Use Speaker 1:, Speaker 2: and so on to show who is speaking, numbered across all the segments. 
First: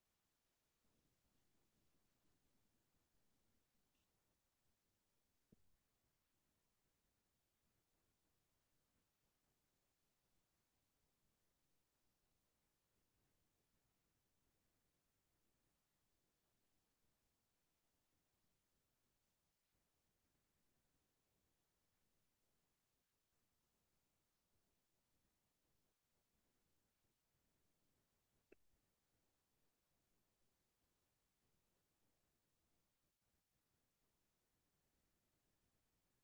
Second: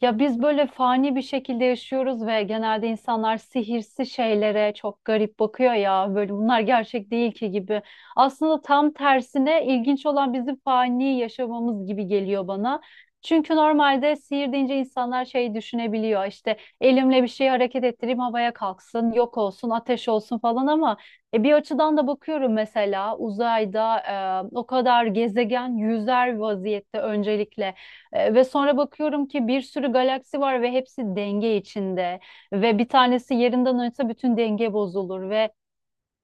Speaker 1: Ya biz böyle fani bir şekilde yaşıyoruz ve genelde insanlar sihirsi şeylere çok garip bakıyor ya böyle bunlar gerçek değil ki gibi. Aslında tam tersine ilginç olan bizim fani yaşamamız gibi geliyor bana. Çünkü normalde sihir deyince insanlar şey düşünebiliyor işte elimle bir şeyi hareket ettireyim havaya kalksın yok olsun ateş olsun falan ama bir açıdan da bakıyorum, mesela uzayda o kadar gezegen yüzer vaziyette öncelikle. Ve sonra bakıyorum ki bir sürü galaksi var ve hepsi denge içinde, ve bir tanesi yerinden oynasa bütün denge bozulur ve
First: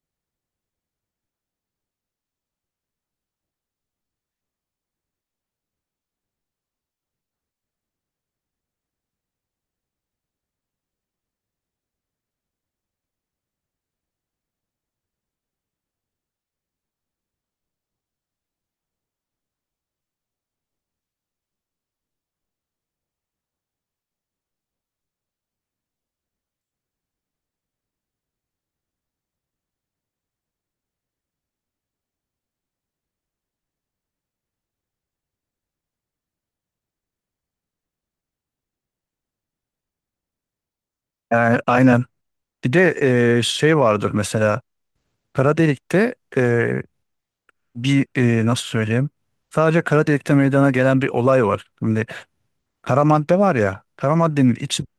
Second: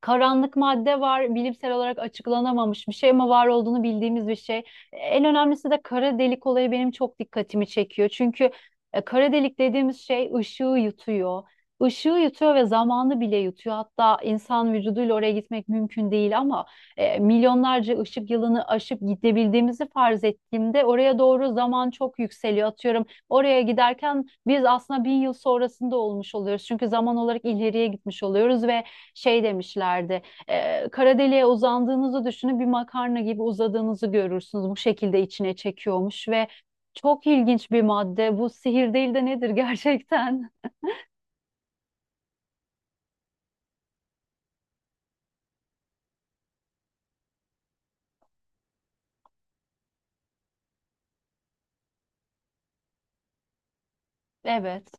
Speaker 1: karanlık madde var, bilimsel olarak açıklanamamış bir şey ama var olduğunu bildiğimiz bir şey. En önemlisi de kara delik olayı benim çok dikkatimi çekiyor. Çünkü kara delik dediğimiz şey ışığı yutuyor. Işığı yutuyor ve zamanı bile yutuyor. Hatta insan vücuduyla oraya gitmek mümkün değil ama milyonlarca ışık yılını aşıp gidebildiğimizi farz ettiğimde oraya doğru zaman çok yükseliyor. Atıyorum, oraya giderken biz aslında bin yıl sonrasında olmuş oluyoruz. Çünkü zaman olarak ileriye gitmiş oluyoruz ve şey demişlerdi. Kara deliğe uzandığınızı düşünün, bir makarna gibi uzadığınızı görürsünüz. Bu şekilde içine çekiyormuş ve çok ilginç bir madde. Bu sihir değil de nedir gerçekten?
Speaker 2: Yani aynen. Bir de şey vardır mesela kara delikte bir nasıl söyleyeyim? Sadece kara delikte meydana gelen bir olay var. Şimdi kara madde var ya, kara maddenin içi
Speaker 1: Evet.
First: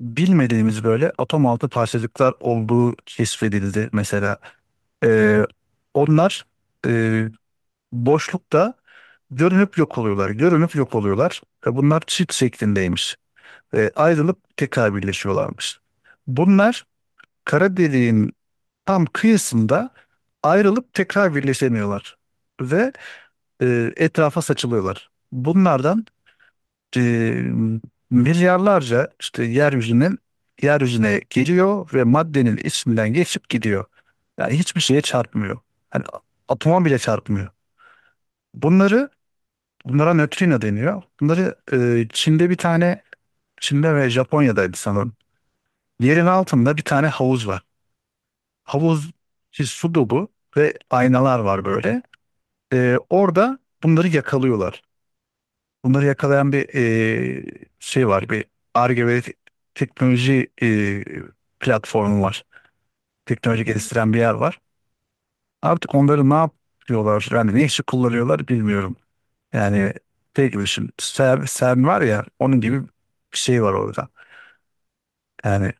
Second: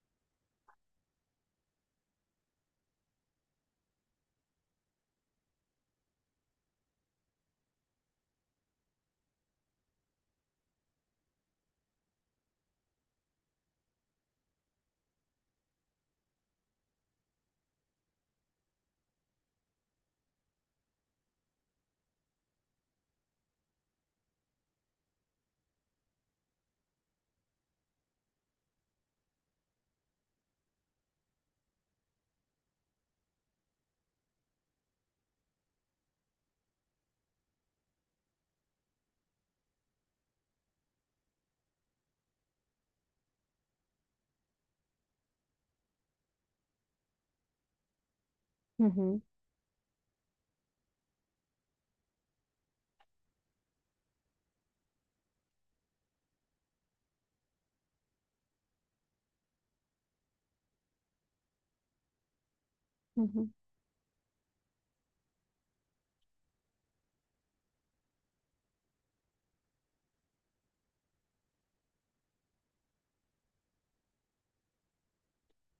Speaker 2: bilmediğimiz böyle atom altı parçacıklar olduğu keşfedildi mesela. E, onlar e, boşlukta görünüp yok oluyorlar, görünüp yok oluyorlar. Bunlar çift şeklindeymiş. Ayrılıp tekrar birleşiyorlarmış. Bunlar kara deliğin tam kıyısında ayrılıp tekrar birleşemiyorlar ve etrafa saçılıyorlar. Bunlardan e, milyarlarca işte yeryüzüne geliyor ve maddenin isminden geçip gidiyor. Yani hiçbir şeye çarpmıyor. Hani atoma bile çarpmıyor. Bunları bunlara nötrino deniyor. Bunları Çin'de bir tane Çin'de ve Japonya'daydı sanırım. Yerin altında bir tane havuz var.
Speaker 1: Hı
Speaker 2: Havuz
Speaker 1: hı.
Speaker 2: işte su dolu ve aynalar var böyle. Orada bunları yakalıyorlar. Bunları yakalayan bir şey var. Bir Ar-Ge ve teknoloji platformu var.
Speaker 1: Hı hı.
Speaker 2: Teknoloji geliştiren bir yer var. Artık onları ne yapıyorlar? Yani ne işi kullanıyorlar bilmiyorum. Yani şey gibi düşün. Sen, var ya onun gibi bir şey var orada. Yani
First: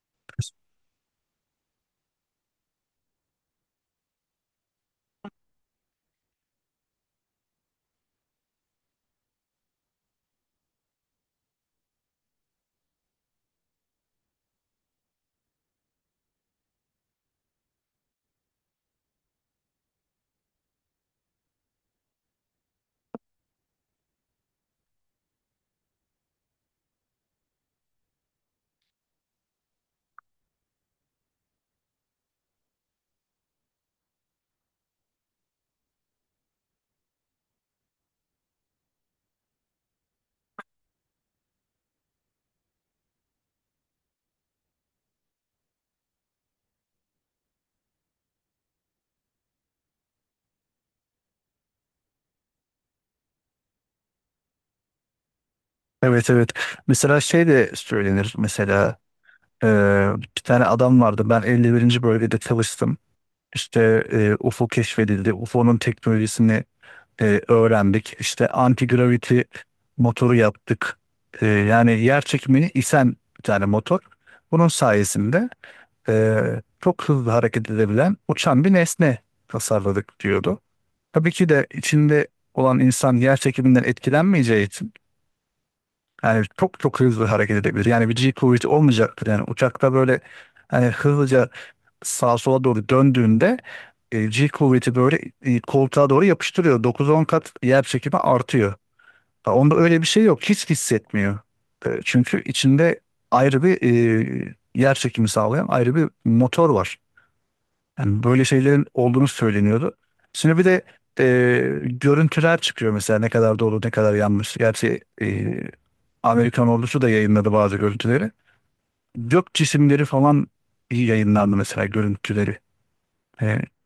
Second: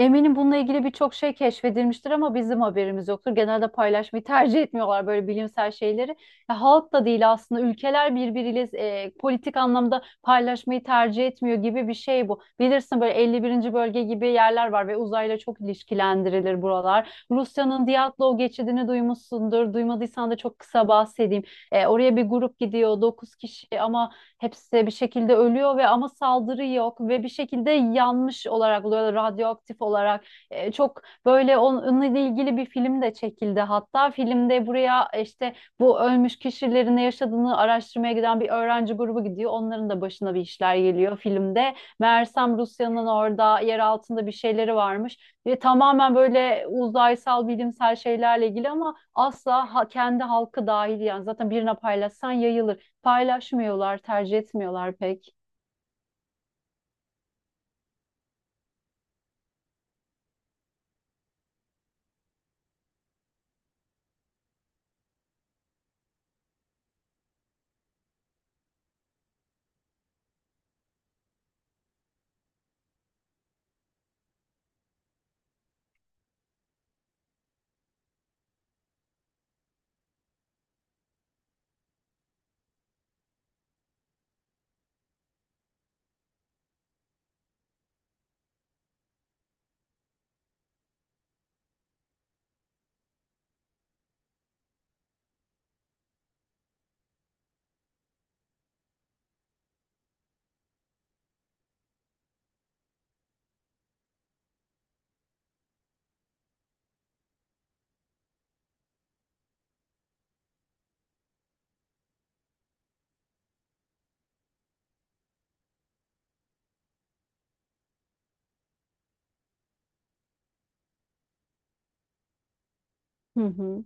Speaker 1: Eminim bununla ilgili birçok şey keşfedilmiştir ama bizim haberimiz yoktur. Genelde paylaşmayı tercih etmiyorlar böyle bilimsel şeyleri. Ya halk da değil aslında, ülkeler birbiriyle politik anlamda paylaşmayı tercih etmiyor gibi bir şey bu. Bilirsin, böyle 51. bölge gibi yerler var ve uzayla çok ilişkilendirilir buralar. Rusya'nın Diatlov geçidini duymuşsundur. Duymadıysan da çok kısa bahsedeyim. Oraya bir grup gidiyor, 9 kişi, ama hepsi bir şekilde ölüyor ve ama saldırı yok ve bir şekilde yanmış olarak oluyor, radyoaktif olarak. Çok böyle onunla ilgili bir film de çekildi. Hatta filmde buraya işte bu ölmüş kişilerin ne yaşadığını araştırmaya giden bir öğrenci grubu gidiyor. Onların da başına bir işler geliyor filmde. Meğersem Rusya'nın orada yer altında bir şeyleri varmış. Ve tamamen böyle uzaysal bilimsel şeylerle ilgili ama asla kendi halkı dahil, yani zaten birine paylaşsan yayılır, paylaşmıyorlar, tercih etmiyorlar pek.
Speaker 2: evet, evet. Mesela şey de söylenir mesela e, bir tane adam vardı, ben 51. bölgede çalıştım. İşte UFO keşfedildi. UFO'nun teknolojisini öğrendik. İşte anti-gravity motoru yaptık. Yani yer çekimini isen bir tane motor. Bunun sayesinde e, çok hızlı hareket edebilen uçan bir nesne tasarladık diyordu. Tabii ki de içinde olan insan yer çekiminden etkilenmeyeceği için yani çok çok hızlı hareket edebilir. Yani bir G kuvveti olmayacaktır. Yani uçakta böyle hani hızlıca sağa sola doğru döndüğünde G kuvveti böyle koltuğa doğru yapıştırıyor. Dokuz on kat yer çekimi artıyor. Ha, onda öyle bir şey yok. Hiç hissetmiyor. Çünkü içinde ayrı bir yer çekimi sağlayan ayrı bir motor var. Yani böyle şeylerin olduğunu söyleniyordu. Şimdi bir de e, görüntüler çıkıyor mesela ne kadar doğru ne kadar yanlış. Gerçi Amerikan ordusu da yayınladı bazı görüntüleri. Gök cisimleri falan iyi yayınlandı mesela görüntüleri.
Speaker 1: Hı
Speaker 2: E,
Speaker 1: hı.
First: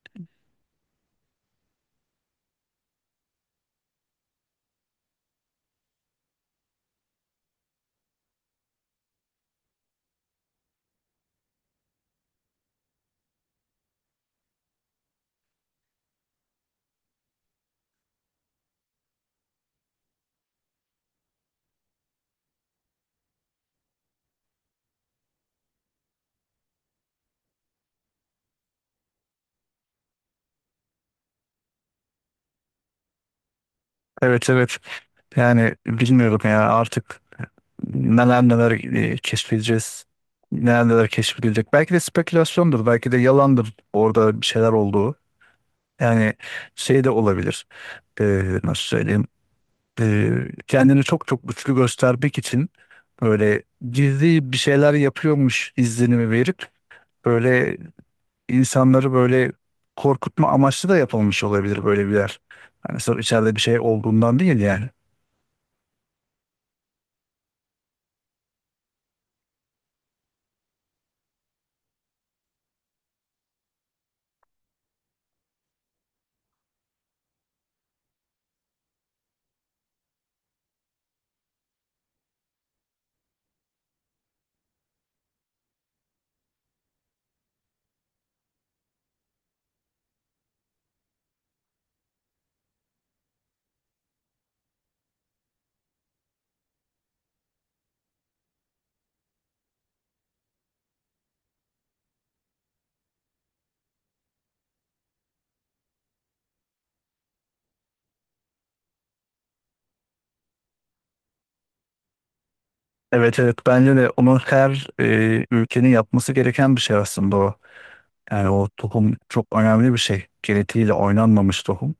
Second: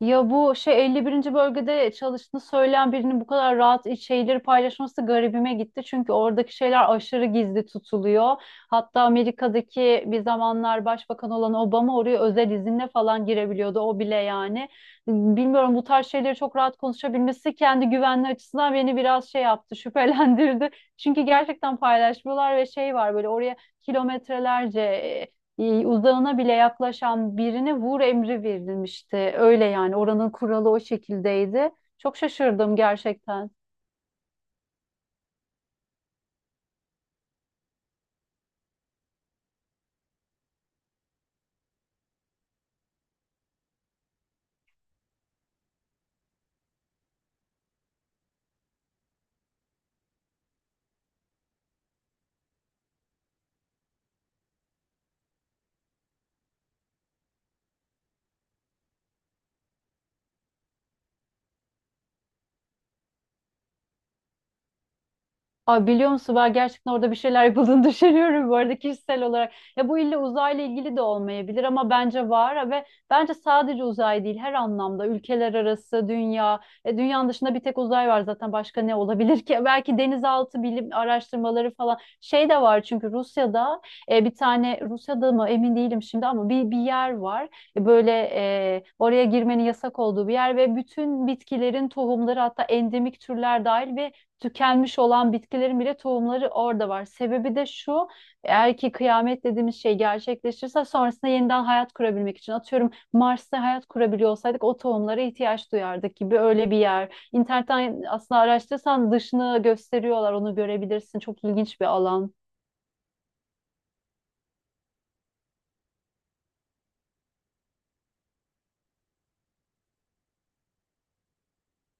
Speaker 1: Ya bu şey, 51. bölgede çalıştığını söyleyen birinin bu kadar rahat şeyleri paylaşması garibime gitti. Çünkü oradaki şeyler aşırı gizli tutuluyor. Hatta Amerika'daki bir zamanlar başbakan olan Obama oraya özel izinle falan girebiliyordu. O bile yani. Bilmiyorum, bu tarz şeyleri çok rahat konuşabilmesi kendi güvenliği açısından beni biraz şey yaptı, şüphelendirdi. Çünkü gerçekten paylaşmıyorlar ve şey var böyle, oraya kilometrelerce uzağına bile yaklaşan birine vur emri verilmişti. Öyle yani, oranın kuralı o şekildeydi. Çok şaşırdım gerçekten.
Speaker 2: evet, evet, yani bilmiyorum ya artık neler neler keşfedeceğiz. Neler neler keşfedilecek. Belki de spekülasyondur. Belki de yalandır orada bir şeyler olduğu. Yani şey de olabilir. E, nasıl söyleyeyim? e, Kendini çok çok güçlü göstermek için böyle gizli bir şeyler yapıyormuş izlenimi verip böyle insanları böyle korkutma amaçlı da yapılmış olabilir böyle bir yer. Hani sırf içeride bir şey olduğundan değil yani.
Speaker 1: Ay, biliyor musun, ben gerçekten orada bir şeyler yapıldığını düşünüyorum, bu arada kişisel olarak. Ya bu illa uzayla ilgili de olmayabilir ama bence var ve bence sadece uzay değil, her anlamda ülkeler arası, dünya, dünyanın dışında bir tek uzay var zaten, başka ne olabilir ki? Belki denizaltı bilim araştırmaları falan şey de var, çünkü Rusya'da bir tane, Rusya'da mı emin değilim şimdi ama bir yer var. Böyle oraya girmenin yasak olduğu bir yer, ve bütün bitkilerin tohumları, hatta endemik türler dahil ve tükenmiş olan bitkilerin bile tohumları orada var. Sebebi de şu, eğer ki kıyamet dediğimiz şey gerçekleşirse sonrasında yeniden hayat kurabilmek için, atıyorum Mars'ta hayat kurabiliyor olsaydık o tohumlara ihtiyaç duyardık gibi, öyle bir yer. İnternetten aslında araştırırsan dışını gösteriyorlar, onu görebilirsin. Çok ilginç bir alan.
Speaker 2: Evet, evet, bence de onun her ülkenin yapması gereken bir şey aslında o. Yani o tohum çok önemli bir şey. Genetiğiyle oynanmamış tohum.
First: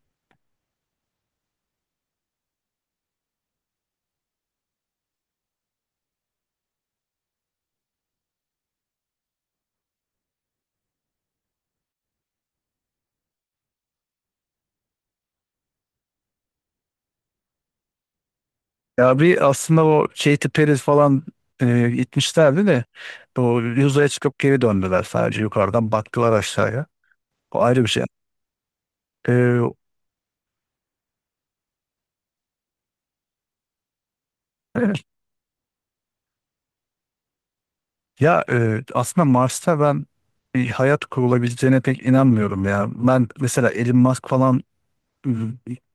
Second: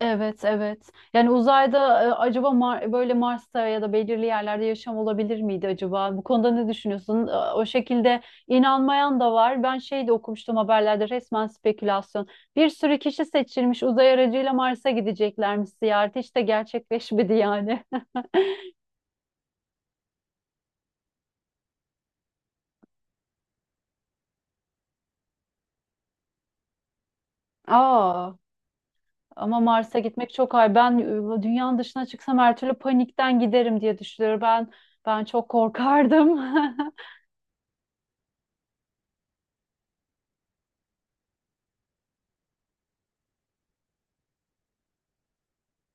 Speaker 1: Evet, evet. Yani uzayda acaba böyle Mars'ta ya da belirli yerlerde yaşam olabilir miydi acaba? Bu konuda ne düşünüyorsun? O şekilde inanmayan da var. Ben şey de okumuştum haberlerde, resmen spekülasyon. Bir sürü kişi seçilmiş uzay aracıyla Mars'a gideceklermiş, ziyareti. Hiç de gerçekleşmedi yani.
Speaker 2: Ya bir aslında o Katy Perry falan gitmişlerdi de o yüzeye çıkıp geri döndüler, sadece yukarıdan baktılar aşağıya. O ayrı bir şey.
Speaker 1: Aa,
Speaker 2: E,
Speaker 1: ama Mars'a gitmek çok ay. Ben dünyanın dışına çıksam her türlü panikten giderim diye düşünüyorum. Ben
Speaker 2: evet.
Speaker 1: ben çok korkardım.
Speaker 2: Ya aslında Mars'ta ben bir hayat kurulabileceğine pek inanmıyorum ya. Ben mesela Elon Musk falan e,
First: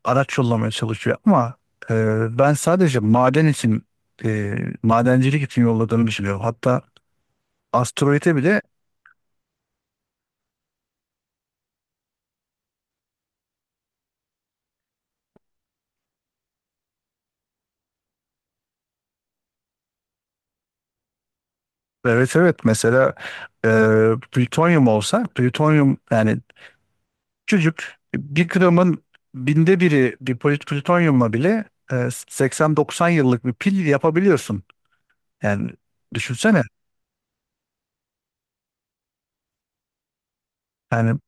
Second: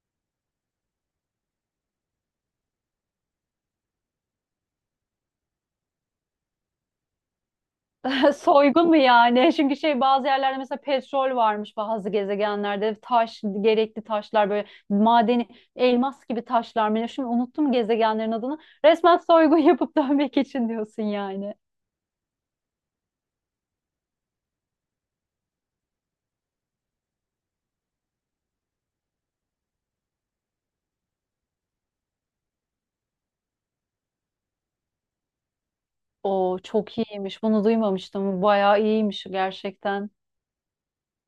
Speaker 2: araç yollamaya çalışıyor ama ben sadece maden için e, madencilik için yolladığını düşünüyorum. Hatta asteroide bile
Speaker 1: Soygun mu yani? Çünkü şey, bazı yerlerde mesela petrol varmış bazı gezegenlerde. Taş, gerekli taşlar böyle madeni, elmas gibi taşlar mı? Ne? Şimdi unuttum gezegenlerin adını. Resmen soygun yapıp dönmek için diyorsun yani.
Speaker 2: evet, evet, mesela e, plütonyum olsa plütonyum. Yani küçücük bir gramın binde biri bir plütonyumla bile 80-90 yıllık bir pil yapabiliyorsun. Yani
Speaker 1: O
Speaker 2: düşünsene.
Speaker 1: çok iyiymiş. Bunu duymamıştım. Bayağı iyiymiş gerçekten.
Speaker 2: Yani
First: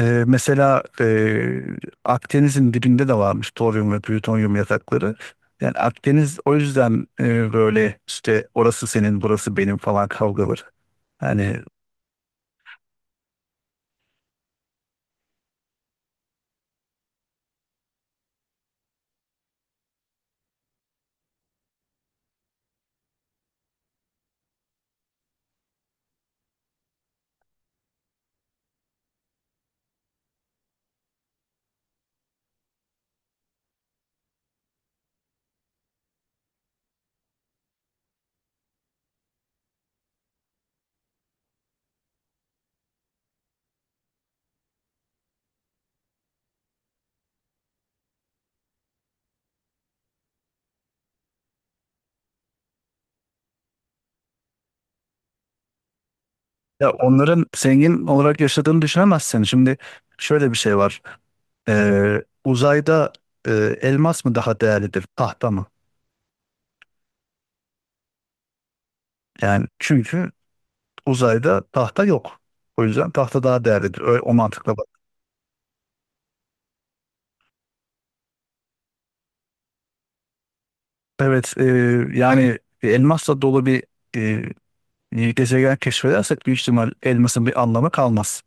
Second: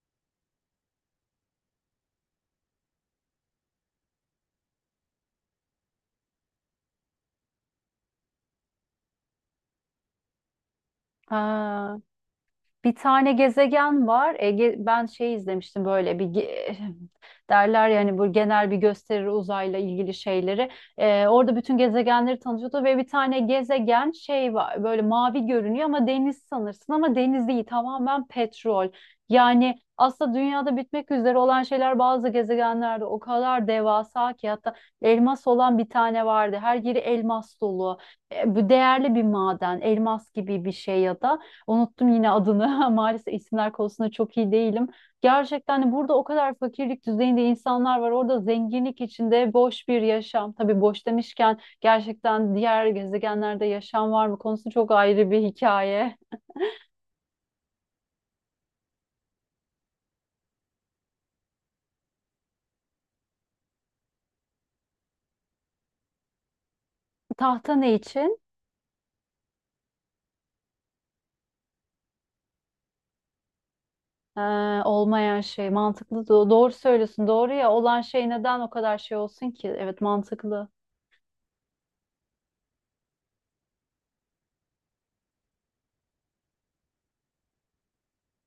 Speaker 2: Mesela Akdeniz'in dibinde de varmış toryum ve plütonyum yatakları. Yani Akdeniz o yüzden böyle işte orası senin burası benim falan kavgaları. Yani
Speaker 1: Ha. Bir tane gezegen var. Ege, ben şey izlemiştim, böyle derler yani, bu genel bir gösteri uzayla ilgili şeyleri. Orada bütün gezegenleri tanıtıyordu ve bir tane gezegen şey var, böyle mavi görünüyor, ama deniz sanırsın ama deniz değil, tamamen petrol. Yani aslında dünyada bitmek üzere olan şeyler bazı gezegenlerde o kadar devasa ki, hatta elmas olan bir tane vardı. Her yeri elmas dolu. Bu değerli bir maden, elmas gibi bir şey ya da. Unuttum yine adını. Maalesef isimler konusunda çok iyi değilim. Gerçekten de burada o kadar fakirlik düzeyinde insanlar var. Orada zenginlik içinde boş bir yaşam. Tabii boş demişken, gerçekten diğer gezegenlerde yaşam var mı konusu çok ayrı bir hikaye.
Speaker 2: ya onların zengin olarak yaşadığını düşünemezsin. Şimdi şöyle bir şey var. Uzayda e, elmas mı daha değerlidir tahta mı?
Speaker 1: Tahta ne için?
Speaker 2: Yani çünkü uzayda tahta yok. O yüzden tahta daha değerlidir. Öyle, o
Speaker 1: Ee,
Speaker 2: mantıkla bak.
Speaker 1: Olmayan şey mantıklı. Doğru söylüyorsun. Doğru ya, olan şey neden o kadar şey olsun ki? Evet, mantıklı.
Speaker 2: Evet, yani elmasla dolu bir gezegen keşfedersek büyük ihtimal elmasın bir anlamı kalmaz.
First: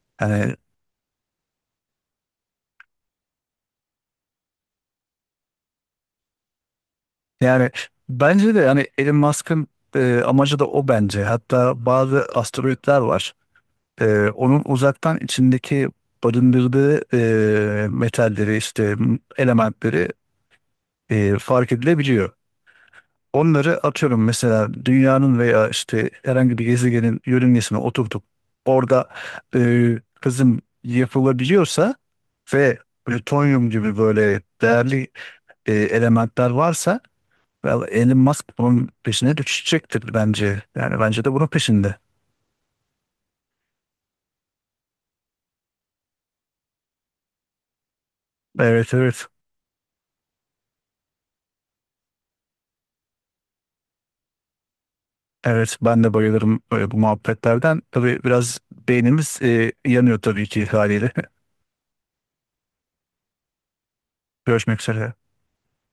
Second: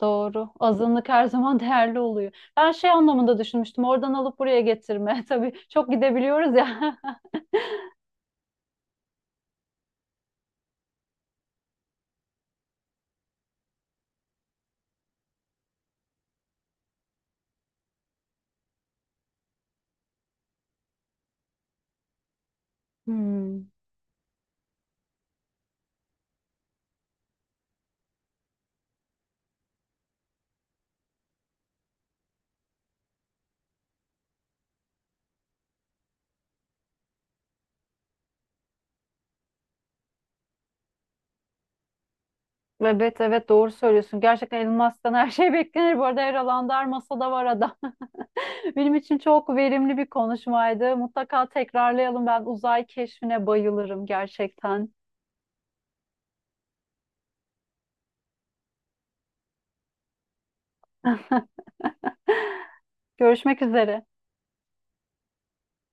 Speaker 1: Doğru.
Speaker 2: Yani
Speaker 1: Azınlık her zaman değerli oluyor. Ben şey anlamında düşünmüştüm. Oradan alıp buraya getirme. Tabii çok gidebiliyoruz ya.
Speaker 2: yani bence de yani Elon Musk'ın amacı da o bence. Hatta bazı asteroidler var. Onun uzaktan içindeki barındırdığı metalleri işte elementleri fark edilebiliyor.
Speaker 1: Hmm.
Speaker 2: Onları atıyorum mesela dünyanın veya işte herhangi bir gezegenin yörüngesine oturtup orada e, kızım yapılabiliyorsa ve plütonyum gibi böyle değerli elementler varsa well, Elon Musk bunun peşine düşecektir bence. Yani bence de bunun peşinde.
Speaker 1: Evet, evet, doğru söylüyorsun. Gerçekten Elon Musk'tan her şey beklenir. Bu arada her alanda, her masada var adam.
Speaker 2: Evet,
Speaker 1: Benim için
Speaker 2: evet.
Speaker 1: çok verimli bir konuşmaydı. Mutlaka tekrarlayalım. Ben uzay keşfine bayılırım gerçekten.
Speaker 2: Evet, ben de bayılırım böyle bu muhabbetlerden. Tabii biraz beynimiz yanıyor tabii ki haliyle.
Speaker 1: Görüşmek üzere.
Speaker 2: Görüşmek üzere.